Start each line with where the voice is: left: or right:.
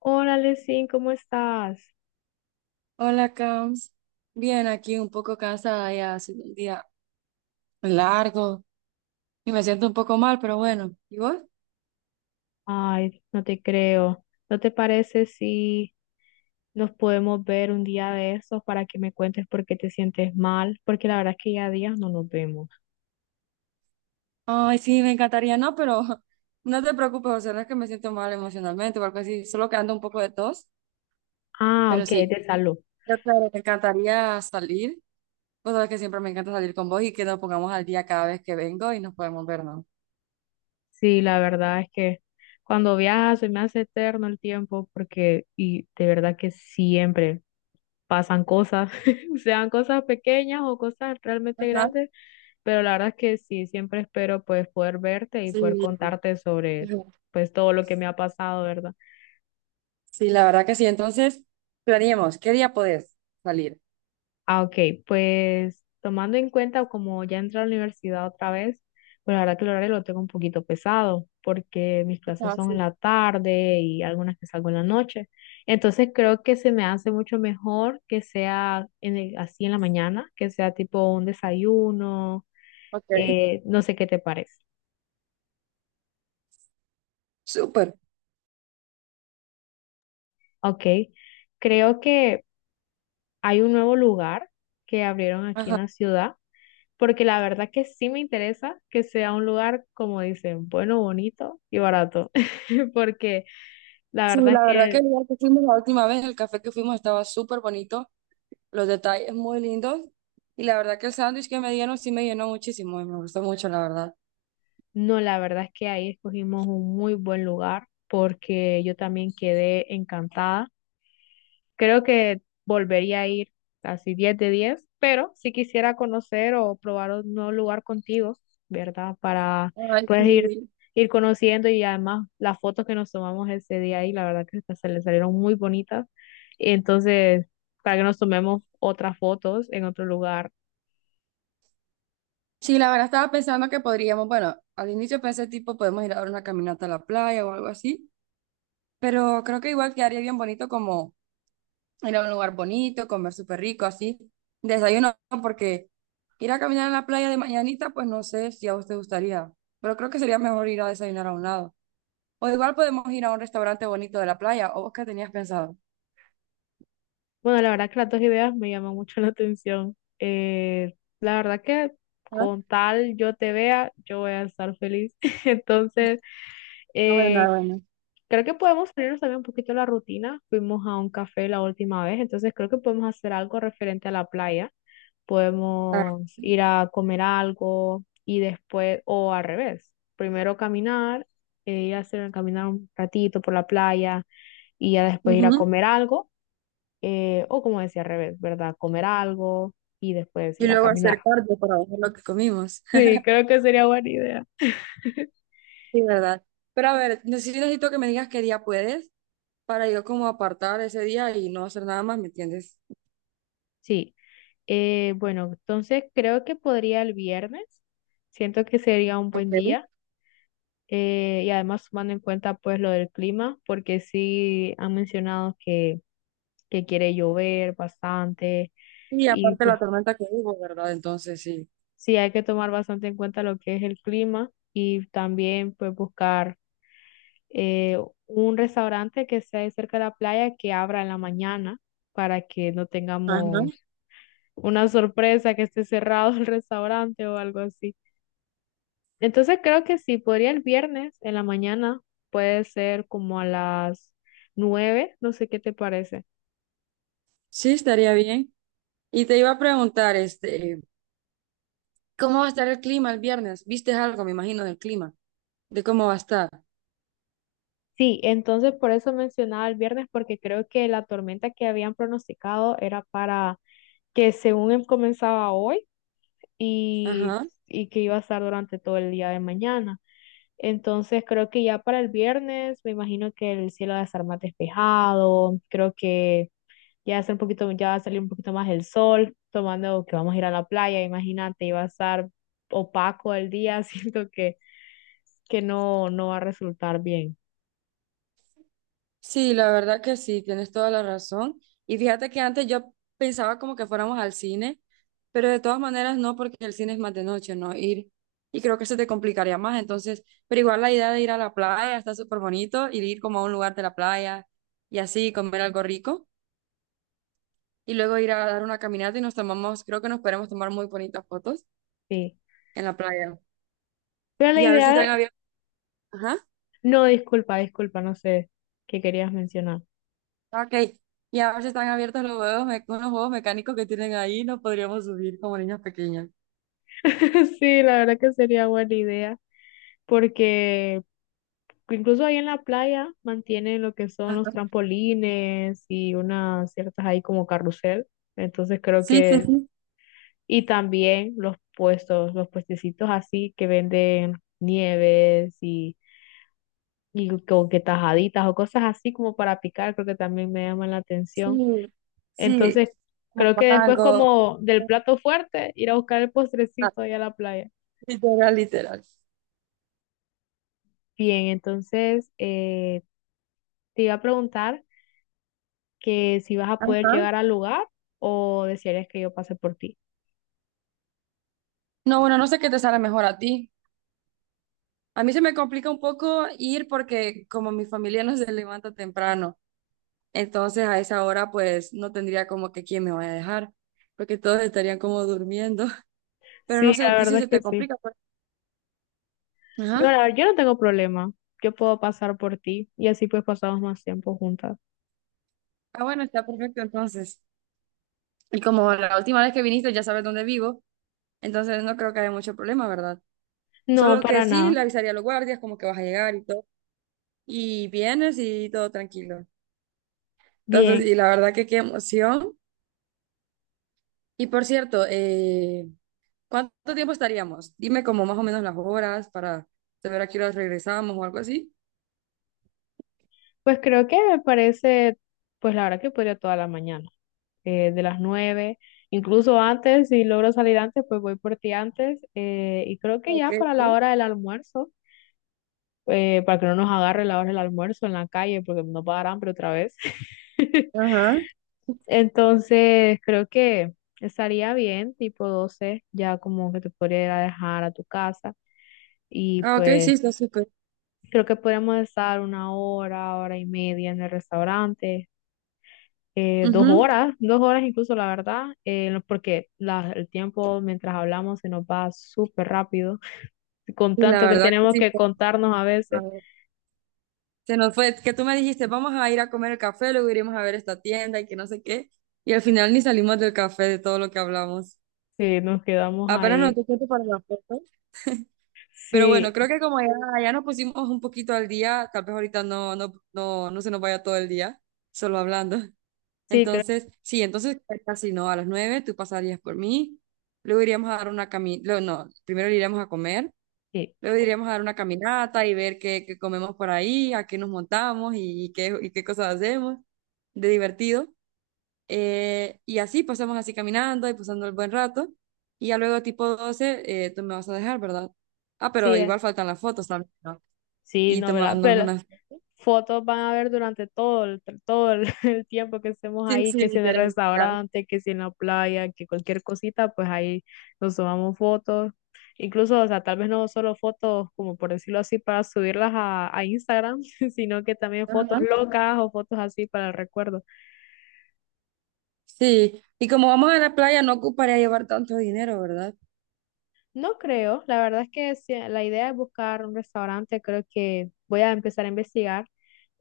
left: Hola, Lesin, ¿cómo estás?
right: Hola, Cams. Bien, aquí un poco cansada ya, ha sido un día largo y me siento un poco mal, pero bueno. ¿Y vos?
left: Ay, no te creo. ¿No te parece si nos podemos ver un día de esos para que me cuentes por qué te sientes mal? Porque la verdad es que ya días no nos vemos.
right: Ay, sí, me encantaría, no, pero no te preocupes, o sea, no es que me siento mal emocionalmente o algo así, solo que ando un poco de tos,
left: Ah,
right: pero
left: ok, es
right: sí.
left: de salud.
right: Yo, claro, me encantaría salir. Vos sabés que siempre me encanta salir con vos y que nos pongamos al día cada vez que vengo y nos podemos ver, ¿no?
left: Sí, la verdad es que cuando viajas se me hace eterno el tiempo porque, y de verdad que siempre pasan cosas, sean cosas pequeñas o cosas realmente
right: Ajá.
left: grandes. Pero la verdad es que sí, siempre espero pues poder verte y poder
right: Sí,
left: contarte sobre
right: ajá.
left: pues todo lo que me ha pasado, ¿verdad?
right: Sí, la verdad que sí. Entonces, planeemos, ¿qué día podés salir?
left: Ah, ok, pues tomando en cuenta como ya entré a la universidad otra vez, pues la verdad que el horario lo tengo un poquito pesado porque mis clases
right: Ajá,
left: son en
right: sí.
left: la tarde y algunas que salgo en la noche. Entonces creo que se me hace mucho mejor que sea así en la mañana, que sea tipo un desayuno.
right: Ok.
left: No sé qué te parece.
right: Súper.
left: Ok, creo que hay un nuevo lugar que abrieron aquí en
right: Ajá.
left: la ciudad, porque la verdad que sí me interesa que sea un lugar, como dicen, bueno, bonito y barato, porque la
right: Sí,
left: verdad es
right: la verdad que
left: que,
right: el lugar que fuimos la última vez, el café que fuimos estaba súper bonito, los detalles muy lindos y la verdad que el sándwich que me dieron sí me llenó muchísimo y me gustó mucho, la verdad.
left: no, la verdad es que ahí escogimos un muy buen lugar, porque yo también quedé encantada. Creo que volvería a ir así 10 de 10, pero si quisiera conocer o probar un nuevo lugar contigo, ¿verdad? Para
right: Ay,
left: pues ir,
right: sí.
left: ir conociendo. Y además las fotos que nos tomamos ese día ahí, la verdad que se le salieron muy bonitas. Y entonces, para que nos tomemos otras fotos en otro lugar.
right: Sí, la verdad estaba pensando que podríamos, bueno, al inicio pensé tipo podemos ir a dar una caminata a la playa o algo así, pero creo que igual quedaría bien bonito como ir a un lugar bonito, comer súper rico, así, desayuno, porque ir a caminar a la playa de mañanita, pues no sé si a vos te gustaría, pero creo que sería mejor ir a desayunar a un lado. O igual podemos ir a un restaurante bonito de la playa, o vos qué tenías pensado.
left: Bueno, la verdad que las dos ideas me llaman mucho la atención. La verdad que
right: Ah,
left: con tal yo te vea, yo voy a estar feliz. Entonces.
right: ah, bueno,
left: Eh,
right: ah, bueno.
left: Creo que podemos salirnos también un poquito de la rutina. Fuimos a un café la última vez, entonces creo que podemos hacer algo referente a la playa.
right: Ah,
left: Podemos ir a comer algo y después, o al revés, primero caminar, ir a hacer, caminar un ratito por la playa y ya después ir a
right: ujú.
left: comer algo, o como decía al revés, ¿verdad? Comer algo y después
right: Y
left: ir a
right: luego
left: caminar.
right: hacer cardio para ver lo que comimos.
left: Sí, creo que sería buena idea.
right: Sí, ¿verdad? Pero a ver, necesito que me digas qué día puedes para yo como apartar ese día y no hacer nada más, ¿me entiendes?
left: Sí. Bueno, entonces creo que podría el viernes. Siento que sería un buen
right: Ok.
left: día. Y además tomando en cuenta pues lo del clima, porque sí han mencionado que quiere llover bastante.
right: Y
left: Y
right: aparte la
left: pues
right: tormenta que hubo, ¿verdad? Entonces sí.
left: sí hay que tomar bastante en cuenta lo que es el clima y también pues buscar eh, un restaurante que esté cerca de la playa que abra en la mañana para que no
right: Ajá.
left: tengamos una sorpresa que esté cerrado el restaurante o algo así. Entonces creo que sí, podría el viernes en la mañana, puede ser como a las 9. No sé qué te parece.
right: Sí, estaría bien. Y te iba a preguntar, este, ¿cómo va a estar el clima el viernes? ¿Viste algo, me imagino, del clima? De cómo va a estar.
left: Sí, entonces por eso mencionaba el viernes, porque creo que la tormenta que habían pronosticado era para que según comenzaba hoy y,
right: Ajá.
left: y que iba a estar durante todo el día de mañana. Entonces creo que ya para el viernes me imagino que el cielo va a estar más despejado, creo que ya va un poquito, ya va a salir un poquito más el sol. Tomando que vamos a ir a la playa, imagínate, iba a estar opaco el día, siento que no, no va a resultar bien.
right: Sí, la verdad que sí, tienes toda la razón. Y fíjate que antes yo pensaba como que fuéramos al cine, pero de todas maneras no, porque el cine es más de noche, ¿no? Ir. Y creo que se te complicaría más. Entonces, pero igual la idea de ir a la playa está súper bonito, ir como a un lugar de la playa y así comer algo rico. Y luego ir a dar una caminata y nos tomamos, creo que nos podemos tomar muy bonitas fotos
left: Sí.
right: en la playa.
left: Pero la
right: Y a ver si están
left: idea,
right: abiertos. Ajá,
left: no, disculpa, disculpa, no sé qué querías mencionar.
right: ok. Y a ver si están abiertos los juegos, unos juegos mecánicos que tienen ahí, nos podríamos subir como niños pequeños.
left: Sí, la verdad que sería buena idea, porque incluso ahí en la playa mantienen lo que son los
right: Ajá.
left: trampolines y unas ciertas ahí como carrusel, entonces creo
right: Sí, sí,
left: que.
right: sí,
left: Y también los puestos, los puestecitos así que venden nieves y como que tajaditas o cosas así como para picar, creo que también me llaman la atención.
right: sí, sí,
left: Entonces,
right: como
left: creo que después
right: mago,
left: como del plato fuerte, ir a buscar el
right: ah,
left: postrecito ahí a la playa.
right: literal, literal.
left: Bien, entonces te iba a preguntar que si vas a poder
right: Ajá.
left: llegar al lugar o desearías que yo pase por ti.
right: No, bueno, no sé qué te sale mejor a ti. A mí se me complica un poco ir porque como mi familia no se levanta temprano, entonces a esa hora pues no tendría como que quién me vaya a dejar, porque todos estarían como durmiendo. Pero no
left: Sí,
right: sé, a
left: la
right: ti si
left: verdad es
right: se te
left: que sí.
right: complica, pues.
left: Digo,
right: Ajá.
left: la verdad, yo no tengo problema. Yo puedo pasar por ti y así pues pasamos más tiempo juntas.
right: Ah, bueno, está perfecto entonces. Y como la última vez que viniste ya sabes dónde vivo, entonces no creo que haya mucho problema, ¿verdad?
left: No,
right: Solo que
left: para
right: sí,
left: nada.
right: le avisaría a los guardias como que vas a llegar y todo. Y vienes y todo tranquilo. Entonces,
left: Bien.
right: y la verdad que qué emoción. Y por cierto, ¿cuánto tiempo estaríamos? Dime como más o menos las horas para saber a qué hora regresamos o algo así.
left: Pues creo que me parece, pues la verdad que podría toda la mañana, de las 9, incluso antes, si logro salir antes, pues voy por ti antes. Y creo que
right: Ok,
left: ya para la
right: ok.
left: hora del almuerzo, para que no nos agarre la hora del almuerzo en la calle, porque nos va a dar hambre otra vez.
right: Ajá.
left: Entonces, creo que estaría bien, tipo 12 ya como que te podría ir a dejar a tu casa. Y
right: Ah, ok, sí,
left: pues
right: está súper.
left: creo que podríamos estar una hora, hora y media en el restaurante, dos
right: Ujú.
left: horas, 2 horas incluso, la verdad, porque el tiempo mientras hablamos se nos va súper rápido, con
right: Y la
left: tanto que
right: verdad que
left: tenemos
right: sí.
left: que
right: Está
left: contarnos a veces,
right: súper. Se nos fue, que tú me dijiste, vamos a ir a comer el café, luego iremos a ver esta tienda y que no sé qué. Y al final ni salimos del café de todo lo que hablamos.
left: sí, nos quedamos
right: Apenas nos
left: ahí.
right: dio tiempo para la foto. Pero bueno,
left: Sí,
right: creo que como ya, ya nos pusimos un poquito al día, tal vez ahorita no, no, no, no se nos vaya todo el día solo hablando.
left: sí, creo que
right: Entonces, sí, entonces casi no, a las 9 tú pasarías por mí, luego iríamos a dar una caminata, no, primero iríamos a comer,
left: sí,
right: luego iríamos a dar una caminata y ver qué comemos por ahí, a qué nos montamos y qué cosas hacemos de divertido. Y así pasamos así caminando y pasando el buen rato. Y ya luego tipo 12 tú me vas a dejar, ¿verdad? Ah,
left: sí,
right: pero igual faltan las fotos también, ¿no?
left: sí,
right: Y
left: no, ¿verdad?
right: tomarnos
left: Pero
right: unas...
left: fotos van a ver durante todo el tiempo que estemos
right: Sí,
left: ahí,
right: sí,
left: que si en el
right: literal, literal.
left: restaurante, que si en la playa, que cualquier cosita, pues ahí nos tomamos fotos. Incluso, o sea, tal vez no solo fotos, como por decirlo así, para subirlas a Instagram, sino que también fotos
right: Ajá.
left: locas o fotos así para el recuerdo.
right: Sí, y como vamos a la playa, no ocuparía llevar tanto dinero, ¿verdad?
left: No creo, la verdad es que sí, la idea es buscar un restaurante, creo que voy a empezar a investigar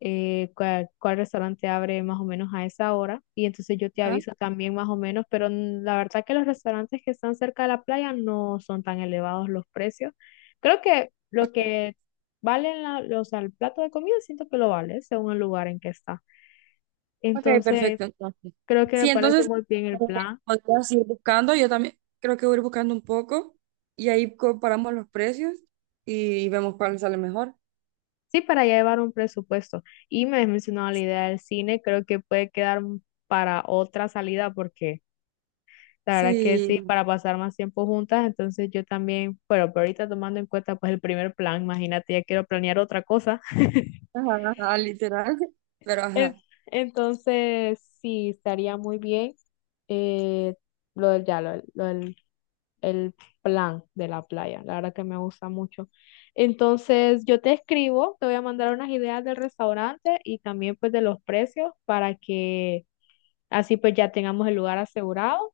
left: cuál restaurante abre más o menos a esa hora, y entonces yo te
right: Ajá.
left: aviso también más o menos, pero la verdad que los restaurantes que están cerca de la playa no son tan elevados los precios. Creo que lo
right: Okay.
left: que valen al plato de comida siento que lo vale según el lugar en que está.
right: Ok,
left: Entonces,
right: perfecto, entonces.
left: creo que
right: Sí,
left: me parece
right: entonces,
left: muy bien
right: eh,
left: el plan.
right: podrías ir buscando, yo también creo que voy a ir buscando un poco y ahí comparamos los precios y vemos cuál sale mejor.
left: Sí, para ya llevar un presupuesto. Y me has mencionado la idea del cine, creo que puede quedar para otra salida porque la verdad que sí,
right: Sí.
left: para pasar más tiempo juntas, entonces yo también, pero ahorita tomando en cuenta pues el primer plan, imagínate, ya quiero planear otra cosa.
right: Ajá, ajá, literal. Pero
left: En-
right: ajá.
left: Entonces, sí, estaría muy bien eh, lo del, ya, lo del el plan de la playa, la verdad que me gusta mucho. Entonces, yo te escribo, te voy a mandar unas ideas del restaurante y también pues de los precios para que así pues ya tengamos el lugar asegurado.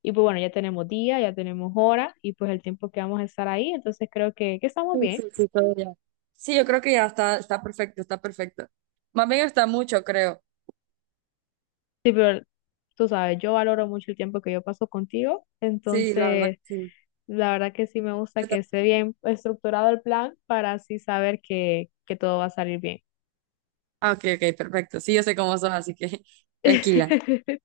left: Y pues bueno, ya tenemos día, ya tenemos hora y pues el tiempo que vamos a estar ahí, entonces creo que estamos
right: Sí, sí,
left: bien.
right: sí, todo ya. Sí, yo creo que ya está, está perfecto, está perfecto. Más bien está mucho, creo.
left: Sí, pero tú sabes, yo valoro mucho el tiempo que yo paso contigo,
right: Sí, la verdad
left: entonces
right: que sí.
left: la verdad que sí me gusta
right: Yo
left: que
right: tam-
left: esté bien estructurado el plan para así saber que todo va a salir bien.
right: ah, ok, ok, perfecto. Sí, yo sé cómo sos, así que tranquila.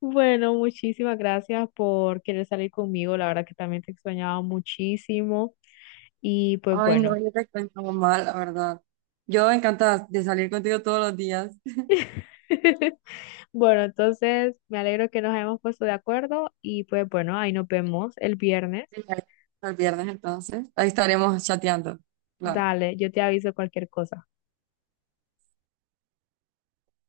left: Bueno, muchísimas gracias por querer salir conmigo, la verdad que también te extrañaba muchísimo y pues
right: Ay, no,
left: bueno.
right: yo te cuento mal, la verdad. Yo encantada de salir contigo todos los días.
left: Bueno, entonces me alegro que nos hayamos puesto de acuerdo y pues bueno, ahí nos vemos el viernes.
right: Hasta el viernes, entonces. Ahí estaremos chateando. Claro.
left: Dale, yo te aviso cualquier cosa.